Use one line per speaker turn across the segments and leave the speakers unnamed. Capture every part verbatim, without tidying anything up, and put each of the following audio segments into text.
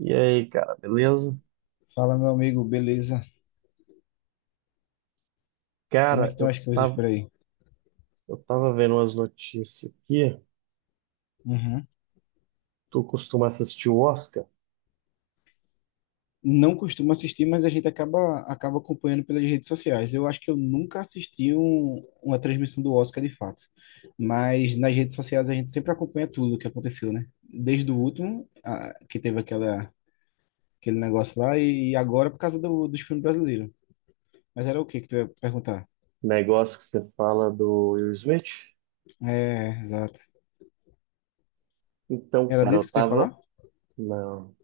E aí, cara, beleza?
Fala, meu amigo, beleza? Como é que
Cara,
estão
eu
as coisas
tava,
por aí?
eu tava vendo umas notícias aqui.
Uhum.
Tu costuma assistir o Oscar?
Não costumo assistir, mas a gente acaba, acaba acompanhando pelas redes sociais. Eu acho que eu nunca assisti um- uma transmissão do Oscar de fato. Mas nas redes sociais a gente sempre acompanha tudo o que aconteceu, né? Desde o último, a- que teve aquela, aquele negócio lá, e agora por causa do, dos filmes brasileiros. Mas era o que que tu ia perguntar?
Negócio que você fala do Will Smith?
É, exato.
Então,
Era
cara,
disso
eu
que tu ia falar?
tava. Não.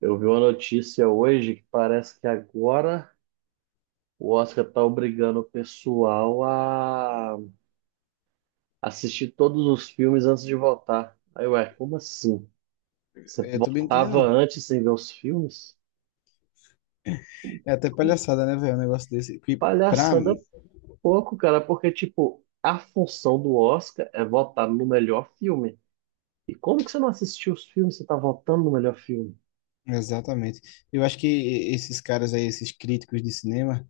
Eu vi uma notícia hoje que parece que agora o Oscar tá obrigando o pessoal a assistir todos os filmes antes de votar. Aí, ué, como assim? Você
Eu também não entendendo,
votava
não.
antes sem ver os filmes?
É até palhaçada, né, velho? Um negócio desse. Que pra
Palhaçada
mim,
pouco, cara, porque, tipo, a função do Oscar é votar no melhor filme. E como que você não assistiu os filmes? Você tá votando no melhor filme?
exatamente. Eu acho que esses caras aí, esses críticos de cinema,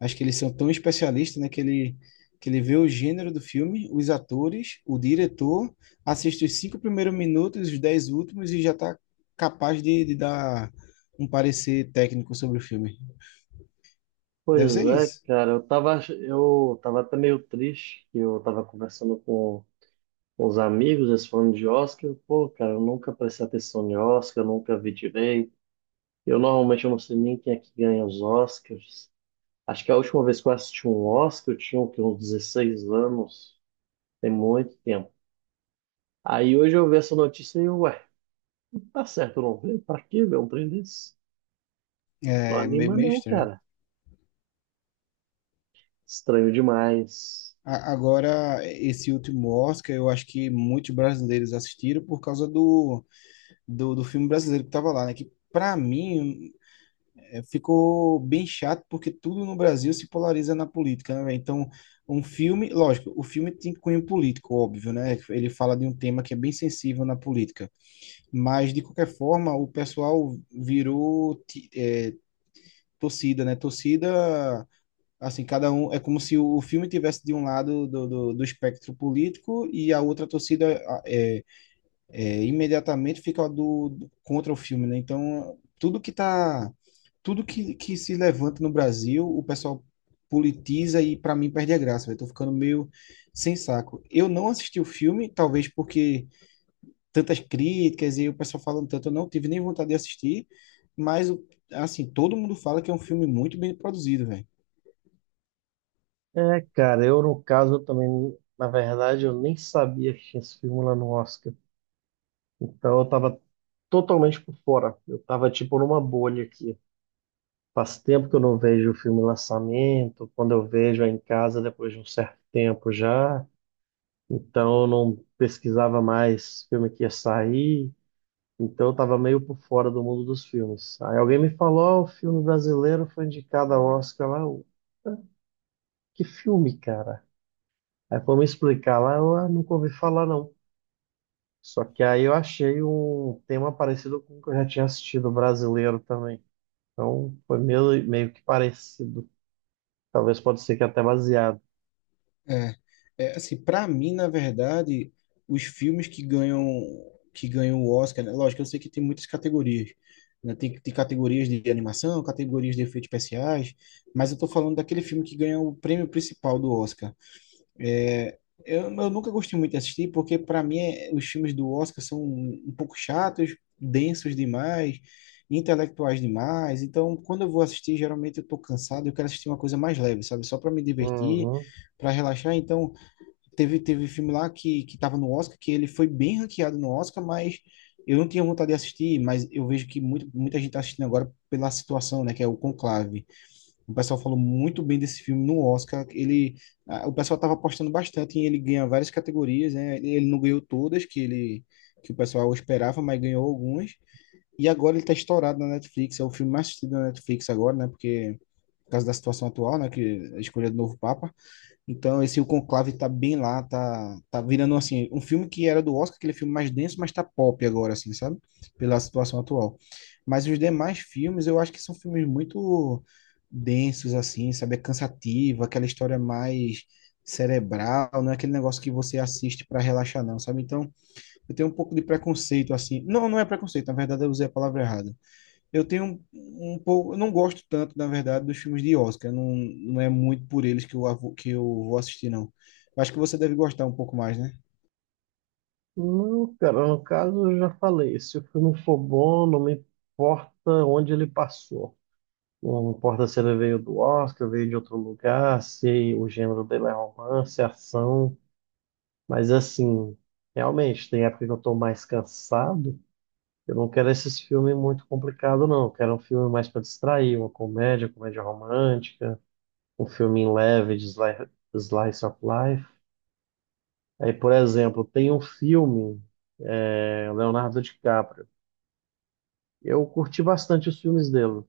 acho que eles são tão especialistas, né, que ele, que ele vê o gênero do filme, os atores, o diretor, assiste os cinco primeiros minutos, os dez últimos e já tá capaz de, de dar um parecer técnico sobre o filme. Deve
Pois
ser
é,
isso.
cara, eu tava, ach- eu tava até meio triste que eu tava conversando com, com os amigos, eles falando de Oscar. Eu, pô, cara, eu nunca prestei atenção em Oscar, eu nunca vi direito. Eu normalmente eu não sei nem quem é que ganha os Oscars. Acho que a última vez que eu assisti um Oscar, eu tinha o quê, uns dezesseis anos, tem muito tempo. Aí hoje eu vi essa notícia e, ué. Tá certo, não vê? Pra que ver um trem desse? Não
É meio,
anima,
meio
não,
estranho.
cara. Estranho demais.
A- Agora, esse último Oscar, eu acho que muitos brasileiros assistiram por causa do, do, do filme brasileiro que estava lá, né? Que, para mim, é, ficou bem chato, porque tudo no Brasil se polariza na política, né? Véi? Então, um filme, lógico, o filme tem cunho político, óbvio, né? Ele fala de um tema que é bem sensível na política. Mas, de qualquer forma, o pessoal virou, ti- é, torcida, né? Torcida. Assim, cada um é como se o filme tivesse de um lado do, do, do espectro político, e a outra torcida a- é, é, imediatamente fica do, do- contra o filme, né? Então, tudo que tá, tudo que, que se levanta no Brasil, o pessoal politiza e para mim perde a graça, velho. Tô ficando meio sem saco. Eu não assisti o filme, talvez porque tantas críticas e o pessoal falando tanto, eu não tive nem vontade de assistir, mas, assim, todo mundo fala que é um filme muito bem produzido, velho.
É, cara, eu no caso eu também, na verdade, eu nem sabia que tinha esse filme lá no Oscar. Então eu tava totalmente por fora. Eu tava tipo numa bolha aqui. Faz tempo que eu não vejo o filme lançamento, quando eu vejo é em casa depois de um certo tempo já. Então eu não pesquisava mais filme que ia sair. Então eu tava meio por fora do mundo dos filmes. Aí alguém me falou, ó, o filme brasileiro foi indicado ao Oscar lá. Eu, "Ah, que filme, cara?" Aí foi me explicar lá, eu "Ah, nunca ouvi falar, não." Só que aí eu achei um tema parecido com o que eu já tinha assistido brasileiro também. Então foi meio, meio que parecido. Talvez pode ser que até baseado.
É, é assim, para mim, na verdade, os filmes que ganham que ganham o Oscar, né? Lógico, eu sei que tem muitas categorias, né? Tem, tem categorias de animação, categorias de efeitos especiais, mas eu tô falando daquele filme que ganha o prêmio principal do Oscar. Eu, eu nunca gostei muito de assistir, porque para mim é- os filmes do Oscar são um um pouco chatos, densos demais, intelectuais demais. Então, quando eu vou assistir, geralmente eu tô cansado, eu quero assistir uma coisa mais leve, sabe? Só para me divertir,
Uhum.
para relaxar. Então, Teve, teve filme lá que, que tava no Oscar, que ele foi bem ranqueado no Oscar, mas eu não tinha vontade de assistir, mas eu vejo que muito, muita gente tá assistindo agora pela situação, né, que é o Conclave. O pessoal falou muito bem desse filme no Oscar, ele, a- o pessoal tava apostando bastante em ele ganhar várias categorias, né, ele não ganhou todas que ele, que o pessoal esperava, mas ganhou algumas, e agora ele tá estourado na Netflix, é o filme mais assistido na Netflix agora, né, porque, por causa da situação atual, né, que a escolha do novo Papa. Então, esse O Conclave tá bem lá, tá, tá virando, assim, um filme que era do Oscar, aquele filme mais denso, mas tá pop agora, assim, sabe? Pela situação atual. Mas os demais filmes, eu acho que são filmes muito densos, assim, sabe? É cansativo, aquela história mais cerebral, não é aquele negócio que você assiste para relaxar, não, sabe? Então, eu tenho um pouco de preconceito, assim. Não, não é preconceito, na verdade eu usei a palavra errada. Eu tenho um, um pouco, eu não gosto tanto, na verdade, dos filmes de Oscar. Não, não é muito por eles que eu, avo- que eu vou assistir, não. Acho que você deve gostar um pouco mais, né?
Não, cara, no caso eu já falei, se o filme for bom, não me importa onde ele passou. Não importa se ele veio do Oscar, veio de outro lugar, se o gênero dele é romance, ação. Mas assim, realmente, tem época que eu tô mais cansado. Eu não quero esses filmes muito complicados, não. Eu quero um filme mais para distrair, uma comédia, comédia romântica, um filme leve de sli- slice of life. Aí, por exemplo, tem um filme, é, Leonardo DiCaprio. Eu curti bastante os filmes dele.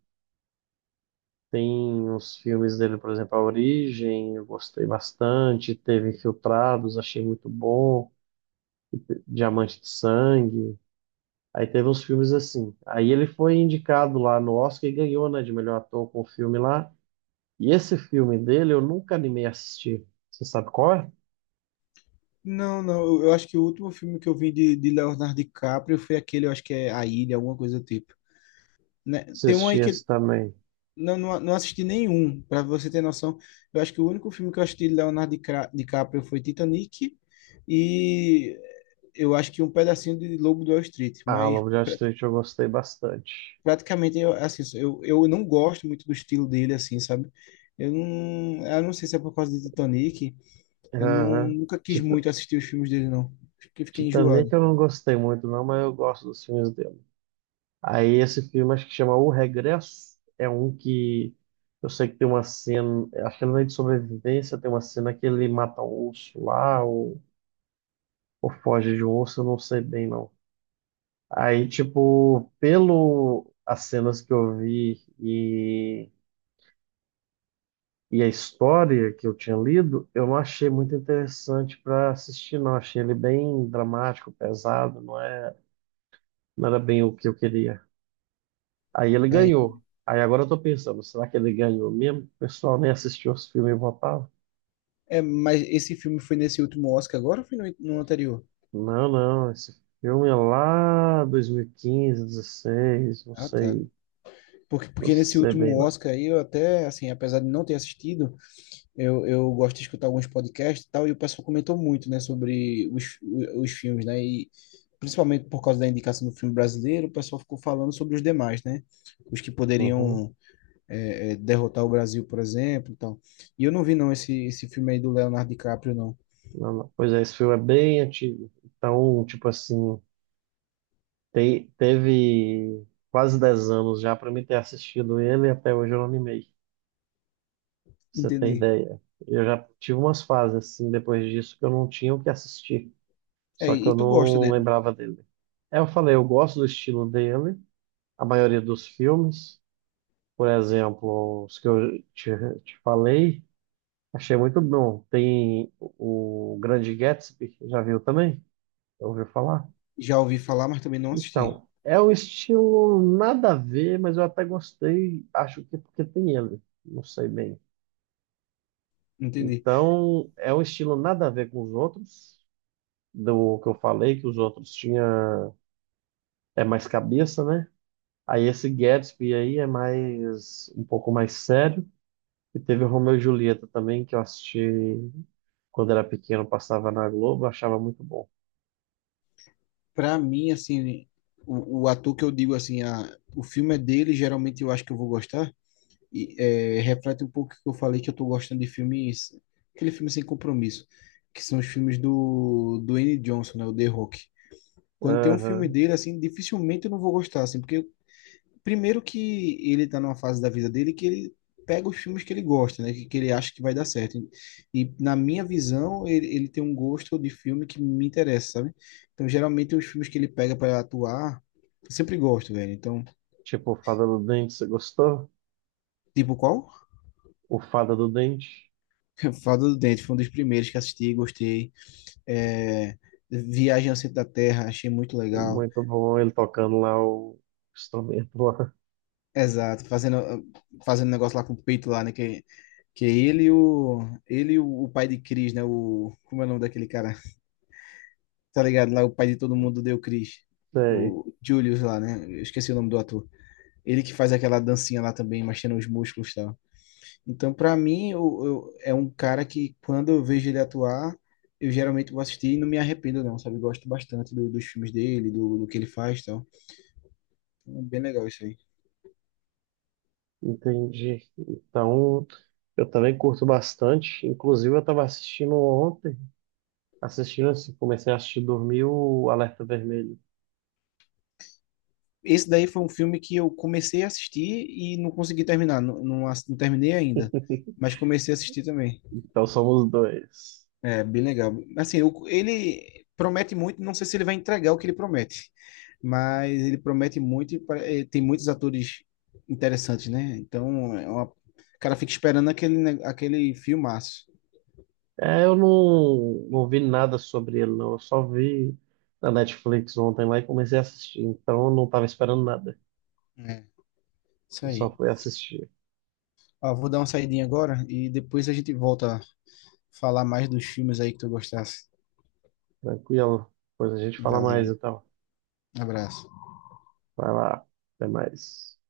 Tem os filmes dele, por exemplo, A Origem, eu gostei bastante. Teve Infiltrados, achei muito bom. Diamante de Sangue. Aí teve uns filmes assim. Aí ele foi indicado lá no Oscar e ganhou, né, de melhor ator com o filme lá. E esse filme dele eu nunca animei a assistir. Você sabe qual é?
Não, não, eu, eu acho que o último filme que eu vi de, de Leonardo DiCaprio foi aquele, eu acho que é A Ilha, alguma coisa do tipo. Né? Tem um
Assisti
aí que
esse
ele-
também.
Não, não, não assisti nenhum, para você ter noção. Eu acho que o único filme que eu assisti de Leonardo Dicra- DiCaprio foi Titanic, e eu acho que um pedacinho de Lobo de Wall Street.
Ah,
Mas
Lobo de Wall Street eu gostei bastante.
praticamente eu, assim, eu, eu não gosto muito do estilo dele, assim, sabe? Eu não eu não sei se é por causa de Titanic. Eu não
Aham.
nunca quis
Tita-
muito assistir os filmes dele, não. Acho que fiquei
Titanic
enjoado.
eu não gostei muito, não, mas eu gosto dos filmes dele. Aí esse filme acho que chama O Regresso, é um que eu sei que tem uma cena, acho que não é de sobrevivência, tem uma cena que ele mata um urso lá, ou, ou foge de um urso, eu não sei bem não. Aí, tipo, pelo as cenas que eu vi e, e a história que eu tinha lido, eu não achei muito interessante para assistir, não. Achei ele bem dramático, pesado, não é, não era bem o que eu queria. Aí ele
Aí,
ganhou. Aí agora eu tô pensando, será que ele ganhou mesmo? O pessoal nem assistiu os filmes e votava?
é mas esse filme foi nesse último Oscar agora ou foi no, no anterior?
Não, não, esse filme é lá dois mil e quinze, dezesseis, não
Ah, tá.
sei,
porque
não
porque nesse
sei bem
último
não.
Oscar, aí, eu até assim, apesar de não ter assistido, eu, eu gosto de escutar alguns podcasts e tal, e o pessoal comentou muito, né, sobre os, os filmes, né, e principalmente por causa da indicação do filme brasileiro, o pessoal ficou falando sobre os demais, né? Os que
Uhum,
poderiam é, é, derrotar o Brasil, por exemplo, e tal. E eu não vi, não, esse, esse filme aí do Leonardo DiCaprio, não.
não, não. Pois é, esse filme é bem antigo. Então, tipo assim, te- teve quase dez anos já para mim ter assistido ele e até hoje eu não animei, pra você ter
Entendi.
ideia. Eu já tive umas fases assim depois disso que eu não tinha o que assistir.
É,
Só que
e
eu
tu gosta
não
dele?
lembrava dele. É, eu falei, eu gosto do estilo dele, a maioria dos filmes, por exemplo, os que eu te, te falei, achei muito bom. Tem o o Grande Gatsby, já viu também? Já ouviu falar?
Já ouvi falar, mas também não assisti.
Então, é um estilo nada a ver, mas eu até gostei, acho que porque tem ele, não sei bem.
Entendi.
Então, é um estilo nada a ver com os outros, do que eu falei, que os outros tinha é mais cabeça, né? Aí esse Gatsby aí é mais um pouco mais sério. E teve o Romeu e Julieta também, que eu assisti quando era pequeno, passava na Globo, achava muito bom.
Pra mim, assim, o, o ator que eu digo, assim, ah, o filme é dele, geralmente eu acho que eu vou gostar, e, é, reflete um pouco o que eu falei que eu tô gostando de filmes, aquele filme sem compromisso, que são os filmes do do Dwayne Johnson, né, o The Rock. Quando tem um filme
Aham.
dele, assim, dificilmente eu não vou gostar, assim, porque primeiro que ele tá numa fase da vida dele que ele pega os filmes que ele gosta, né, que, que ele acha que vai dar certo. E, na minha visão, ele, ele tem um gosto de filme que me interessa, sabe? Então, geralmente os filmes que ele pega para atuar, eu sempre gosto, velho. Então,
Tipo, o Fada do Dente, você gostou?
tipo qual?
O Fada do Dente,
Fada do Dente foi um dos primeiros que assisti, gostei. É, Viagem ao Centro da Terra, achei muito
é
legal.
muito bom ele tocando lá o instrumento lá.
Exato, fazendo fazendo negócio lá com o peito lá, né? Que, que é ele e o ele e o, o pai de Chris, né? O como é o nome daquele cara? Tá ligado? Lá o pai de todo mundo deu Chris,
Sei,
o Julius lá, né? Eu esqueci o nome do ator. Ele que faz aquela dancinha lá também, mexendo os músculos e tal. Então, pra mim, eu, eu- é um cara que quando eu vejo ele atuar, eu geralmente vou assistir e não me arrependo, não, sabe? Gosto bastante do- dos filmes dele, do, do que ele faz, e tal. Então, é bem legal isso aí.
entendi. Então, eu também curto bastante. Inclusive, eu estava assistindo ontem, assistindo assim, comecei a assistir dormir o Alerta Vermelho.
Esse daí foi um filme que eu comecei a assistir e não consegui terminar. Não, não, ass- não terminei ainda, mas comecei a assistir também.
Então, somos dois.
É, bem legal. Assim, o- ele promete muito, não sei se ele vai entregar o que ele promete, mas ele promete muito e pare- eh, tem muitos atores interessantes, né? Então, é uma- o cara fica esperando aquele, ne- aquele filmaço.
É, eu não, não vi nada sobre ele, não. Eu só vi na Netflix ontem lá e comecei a assistir. Então eu não estava esperando nada.
É, isso
Eu só
aí.
fui assistir.
Ó, vou dar uma saidinha agora e depois a gente volta a falar mais dos filmes aí que tu gostasse.
Tranquilo. Depois a gente fala mais,
Valeu,
então.
um abraço.
Vai lá. Até mais.